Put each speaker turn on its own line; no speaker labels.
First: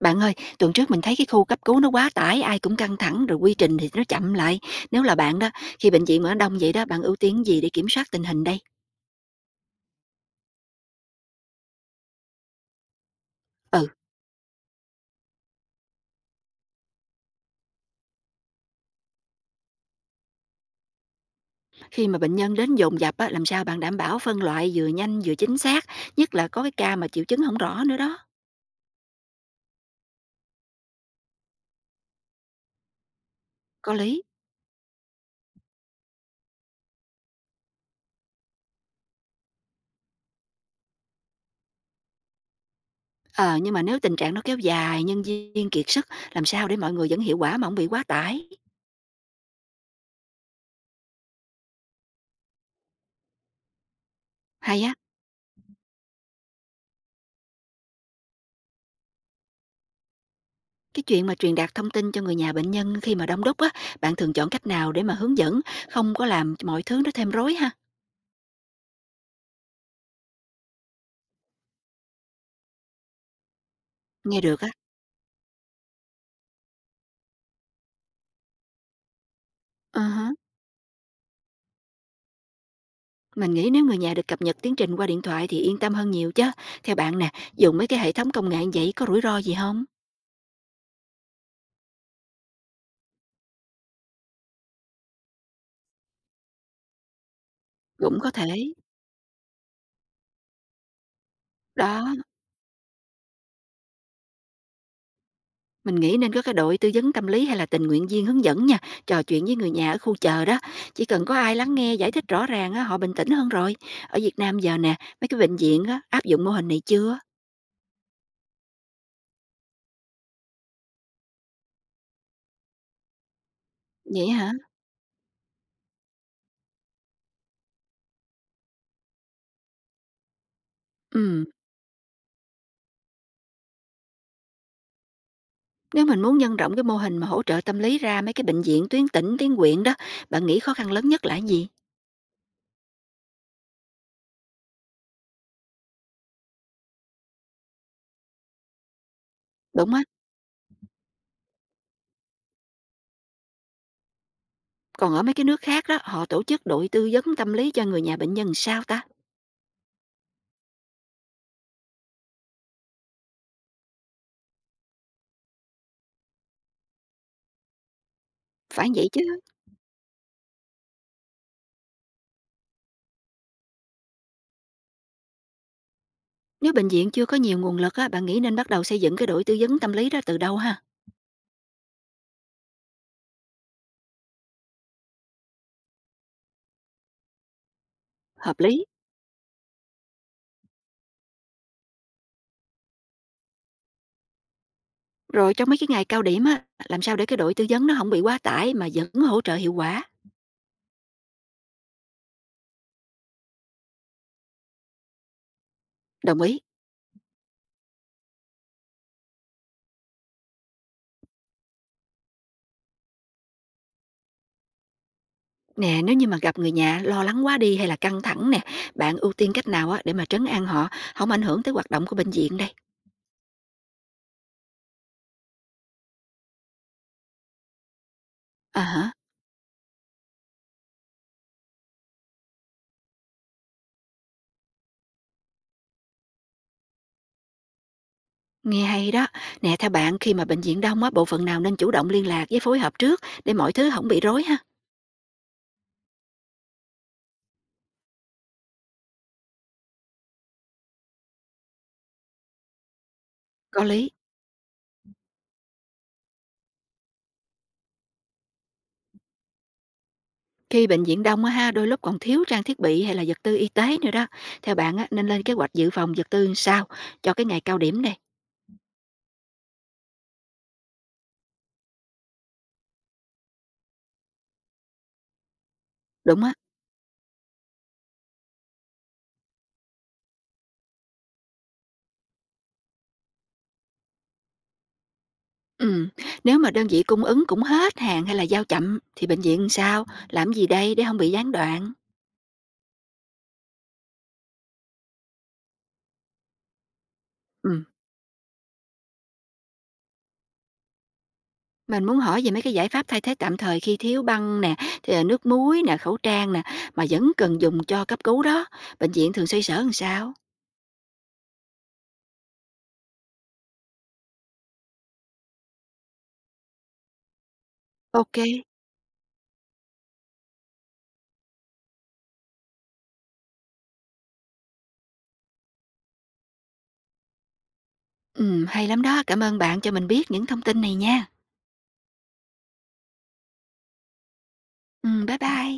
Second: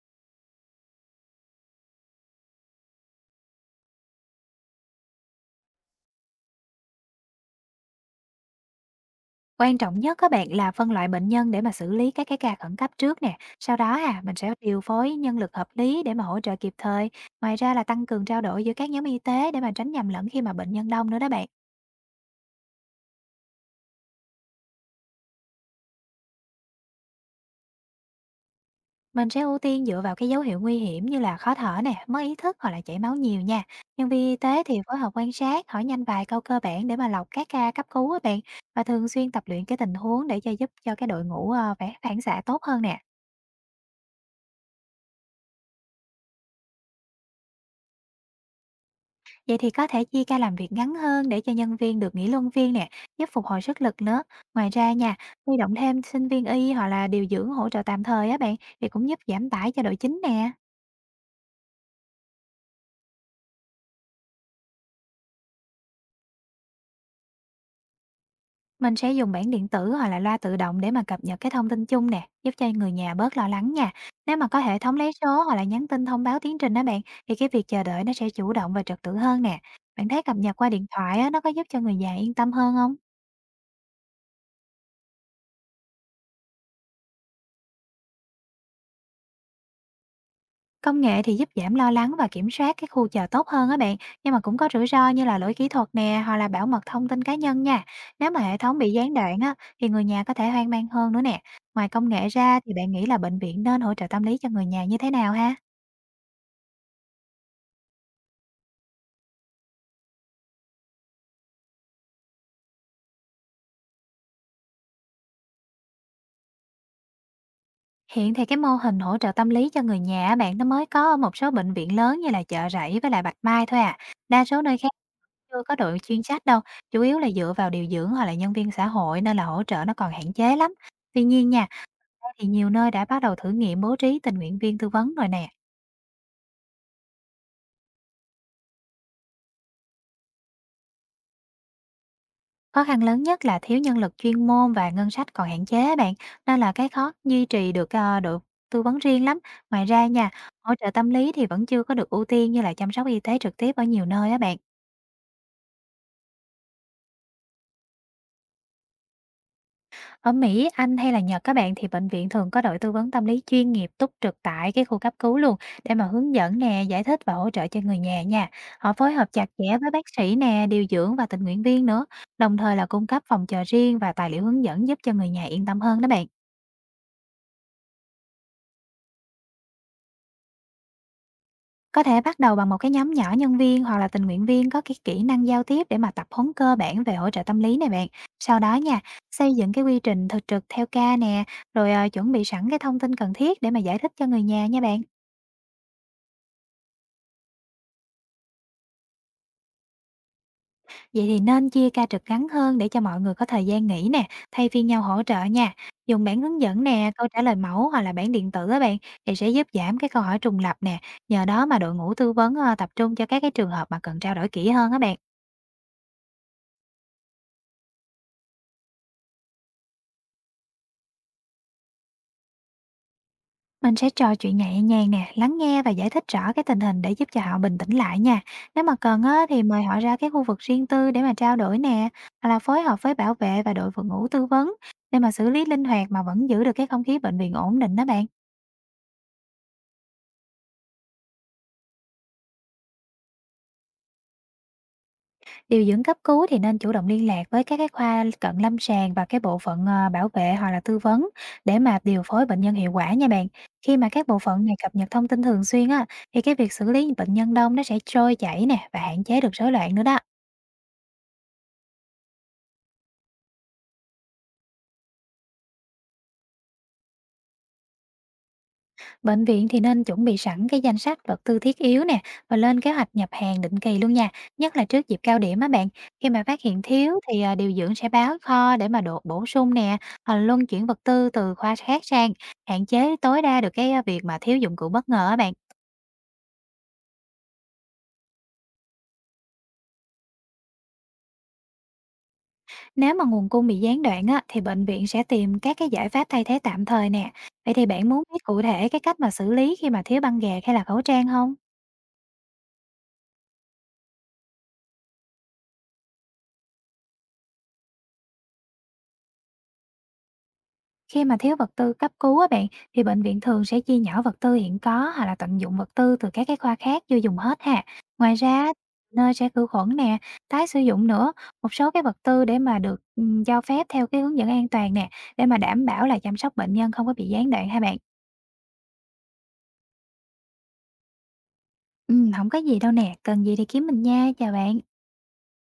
Bạn ơi, tuần trước mình thấy cái khu cấp cứu nó quá tải, ai cũng căng thẳng rồi quy trình thì nó chậm lại. Nếu là bạn đó, khi bệnh viện mà nó đông vậy đó, bạn ưu tiên gì để kiểm soát tình hình đây?
Quan trọng nhất các bạn là phân loại bệnh nhân để mà xử lý các cái ca khẩn cấp trước nè, sau
Ừ,
đó mình sẽ điều phối nhân lực hợp lý để mà hỗ trợ kịp thời. Ngoài ra là tăng cường trao đổi giữa các nhóm y tế để mà tránh nhầm lẫn khi mà bệnh nhân đông nữa đó bạn.
khi mà bệnh nhân đến dồn dập á, làm sao bạn đảm bảo phân loại vừa nhanh vừa chính xác, nhất là có cái ca mà triệu chứng không rõ nữa đó.
Mình sẽ ưu tiên dựa vào cái dấu hiệu nguy hiểm như là khó thở nè, mất ý thức hoặc là chảy máu nhiều nha.
Có
Nhân
lý.
viên y tế thì phối hợp quan sát, hỏi nhanh vài câu cơ bản để mà lọc các ca cấp cứu á bạn, và thường xuyên tập luyện cái tình huống để cho giúp cho cái đội ngũ phản phản xạ tốt hơn nè.
Ờ, nhưng mà nếu tình trạng nó kéo dài, nhân viên kiệt sức, làm sao để mọi người vẫn hiệu quả mà không bị quá tải?
Vậy thì có thể chia ca làm việc ngắn hơn để cho nhân viên được nghỉ luân phiên nè, giúp phục hồi sức lực nữa. Ngoài
Hay
ra
á,
nha, huy động thêm sinh viên y hoặc là điều dưỡng hỗ trợ tạm thời á bạn, thì cũng giúp giảm tải cho đội chính nè.
cái chuyện mà truyền đạt thông tin cho người nhà bệnh nhân khi mà đông đúc á, bạn thường chọn cách nào để mà hướng dẫn, không có làm mọi thứ nó thêm rối ha?
Mình sẽ dùng bảng điện tử hoặc là loa tự động để mà cập nhật cái thông tin chung nè, giúp cho người nhà bớt lo lắng nha. Nếu
Nghe
mà có
được á.
hệ thống lấy số hoặc là nhắn tin thông báo tiến trình đó bạn, thì cái việc chờ đợi nó sẽ chủ động và trật tự hơn nè.
À
Bạn thấy
há.
cập nhật qua điện thoại á, nó có giúp cho người già yên tâm hơn không?
Mình nghĩ nếu người nhà được cập nhật tiến trình qua điện thoại thì yên tâm hơn nhiều chứ. Theo bạn nè, dùng mấy cái hệ thống công nghệ như vậy có rủi ro gì không?
Công nghệ thì giúp giảm lo lắng và kiểm soát cái khu chợ tốt hơn á bạn, nhưng mà cũng có rủi ro như là lỗi kỹ thuật nè, hoặc là bảo mật thông tin cá nhân nha.
Cũng
Nếu
có
mà hệ
thể.
thống bị gián đoạn á, thì người nhà có thể hoang mang hơn nữa nè. Ngoài công
Đó,
nghệ ra thì bạn nghĩ là bệnh viện nên hỗ trợ tâm lý cho người nhà như thế nào ha?
mình nghĩ nên có cái đội tư vấn tâm lý hay là tình nguyện viên hướng dẫn nha, trò chuyện với người nhà ở khu chờ đó. Chỉ cần có ai lắng nghe giải thích rõ ràng á, họ bình tĩnh hơn rồi. Ở Việt Nam giờ nè, mấy cái bệnh viện á, áp dụng mô hình này chưa?
Hiện thì cái mô hình hỗ trợ tâm lý cho người nhà á bạn, nó mới có ở một số bệnh viện lớn như là Chợ Rẫy với lại Bạch Mai thôi à.
Vậy
Đa
hả?
số nơi khác chưa có đội chuyên trách đâu, chủ yếu là dựa vào điều dưỡng hoặc là nhân viên xã hội, nên là hỗ trợ nó còn hạn chế lắm. Tuy
Ừ.
nhiên nha, thì nhiều nơi đã bắt đầu thử nghiệm bố trí tình nguyện viên tư vấn rồi nè.
Nếu mình muốn nhân rộng cái mô hình mà hỗ trợ tâm lý ra mấy cái bệnh viện tuyến tỉnh, tuyến huyện đó, bạn nghĩ khó khăn lớn nhất là cái gì?
Khó khăn lớn nhất là thiếu nhân lực chuyên môn và ngân sách còn hạn chế á bạn, nên là cái khó duy trì được đội tư vấn riêng lắm. Ngoài
Đúng á.
ra nha, hỗ trợ tâm lý thì vẫn chưa có được ưu tiên như là chăm sóc y tế trực tiếp ở nhiều nơi á bạn.
Còn ở mấy cái nước khác đó, họ tổ chức đội tư vấn tâm lý cho người nhà bệnh nhân sao ta?
Ở Mỹ, Anh hay là Nhật các bạn, thì bệnh viện thường có đội tư vấn tâm lý chuyên nghiệp túc trực tại cái khu cấp cứu luôn, để mà hướng dẫn nè, giải thích và hỗ trợ cho người nhà nha.
Phải
Họ
vậy
phối
chứ,
hợp chặt chẽ với bác sĩ nè, điều dưỡng và tình nguyện viên nữa, đồng thời là cung cấp phòng chờ riêng và tài liệu hướng dẫn giúp cho người nhà yên tâm hơn đó bạn.
nếu bệnh viện chưa có nhiều nguồn lực á, bạn nghĩ nên bắt đầu xây dựng cái đội tư vấn tâm lý đó từ đâu ha?
Có thể bắt đầu bằng một cái nhóm nhỏ nhân viên hoặc là tình nguyện viên có cái kỹ năng giao tiếp để mà tập huấn cơ bản về hỗ trợ tâm lý này bạn.
Hợp
Sau đó
lý.
nha, xây dựng cái quy trình thực trực theo ca nè, rồi chuẩn bị sẵn cái thông tin cần thiết để mà giải thích cho người nhà nha bạn.
Rồi trong mấy cái ngày cao điểm á, làm sao để cái đội tư vấn nó không bị quá tải mà vẫn hỗ trợ hiệu quả?
Vậy thì nên chia ca trực ngắn hơn để cho mọi người có thời gian nghỉ nè, thay phiên nhau hỗ trợ nha. Dùng bản
Đồng ý.
hướng dẫn nè, câu trả lời mẫu hoặc là bản điện tử á bạn, thì sẽ giúp giảm cái câu hỏi trùng lặp nè. Nhờ đó mà đội ngũ tư vấn tập trung cho các cái trường hợp mà cần trao đổi kỹ hơn á bạn.
Nè, nếu như mà gặp người nhà lo lắng quá đi hay là căng thẳng nè, bạn ưu tiên cách nào á để mà trấn an họ, không ảnh hưởng tới hoạt động của bệnh viện đây?
Mình sẽ trò chuyện nhẹ nhàng nè, lắng nghe và giải thích rõ cái tình hình để giúp cho họ bình tĩnh lại nha.
À
Nếu mà
hả,
cần á, thì mời họ ra cái khu vực riêng tư để mà trao đổi nè, hoặc là phối hợp với bảo vệ và đội phục ngũ tư vấn để mà xử lý linh hoạt mà vẫn giữ được cái không khí bệnh viện ổn định đó bạn.
nghe hay đó. Nè, theo bạn khi mà bệnh viện đông á, bộ phận nào nên chủ động liên lạc với phối hợp trước để mọi thứ không bị rối ha?
Điều dưỡng cấp cứu thì nên chủ động liên lạc với các cái khoa cận lâm sàng và cái bộ phận bảo vệ hoặc là tư vấn, để mà điều phối bệnh nhân hiệu quả nha bạn.
Có
Khi mà
lý.
các bộ phận này cập nhật thông tin thường xuyên á, thì cái việc xử lý bệnh nhân đông nó sẽ trôi chảy nè, và hạn chế được rối loạn nữa đó.
Khi bệnh viện đông á ha, đôi lúc còn thiếu trang thiết bị hay là vật tư y tế nữa đó. Theo bạn á, nên lên kế hoạch dự phòng vật tư làm sao cho cái ngày cao điểm này?
Bệnh viện thì nên chuẩn bị sẵn cái danh sách vật tư thiết yếu nè, và lên kế hoạch nhập hàng định kỳ luôn nha, nhất là trước dịp cao điểm á bạn. Khi mà
Đúng á.
phát hiện thiếu thì điều dưỡng sẽ báo kho để mà độ bổ sung nè, hoặc là luân chuyển vật tư từ khoa khác sang, hạn chế tối đa được cái việc mà thiếu dụng cụ bất ngờ á bạn.
Ừ. Nếu mà đơn vị cung ứng cũng hết hàng hay là giao chậm thì bệnh viện làm sao? Làm gì đây để không bị gián đoạn?
Nếu mà nguồn cung bị gián đoạn á, thì bệnh viện sẽ tìm các cái giải pháp thay thế tạm thời nè. Vậy
Ừ.
thì bạn muốn biết cụ thể cái cách mà xử lý khi mà thiếu băng gạc hay là khẩu trang không?
Mình muốn hỏi về mấy cái giải pháp thay thế tạm thời khi thiếu băng nè, thì là nước muối nè, khẩu trang nè, mà vẫn cần dùng cho cấp cứu đó. Bệnh viện thường xoay sở làm sao?
Khi mà thiếu vật tư cấp cứu á bạn, thì bệnh viện thường sẽ chia nhỏ vật tư hiện có, hoặc là tận dụng vật tư từ các cái khoa khác chưa dùng hết ha. Ngoài
Ok.
ra, nơi sẽ khử khuẩn nè, tái sử dụng nữa, một số cái vật tư để mà được cho phép theo cái hướng dẫn an toàn nè, để mà đảm bảo là chăm sóc bệnh nhân không có bị gián đoạn ha bạn.
Ừ, hay lắm đó. Cảm ơn bạn cho mình biết những thông tin này nha.
Ừ, không có gì đâu nè, cần gì thì kiếm mình nha, chào bạn.
Ừ, bye bye.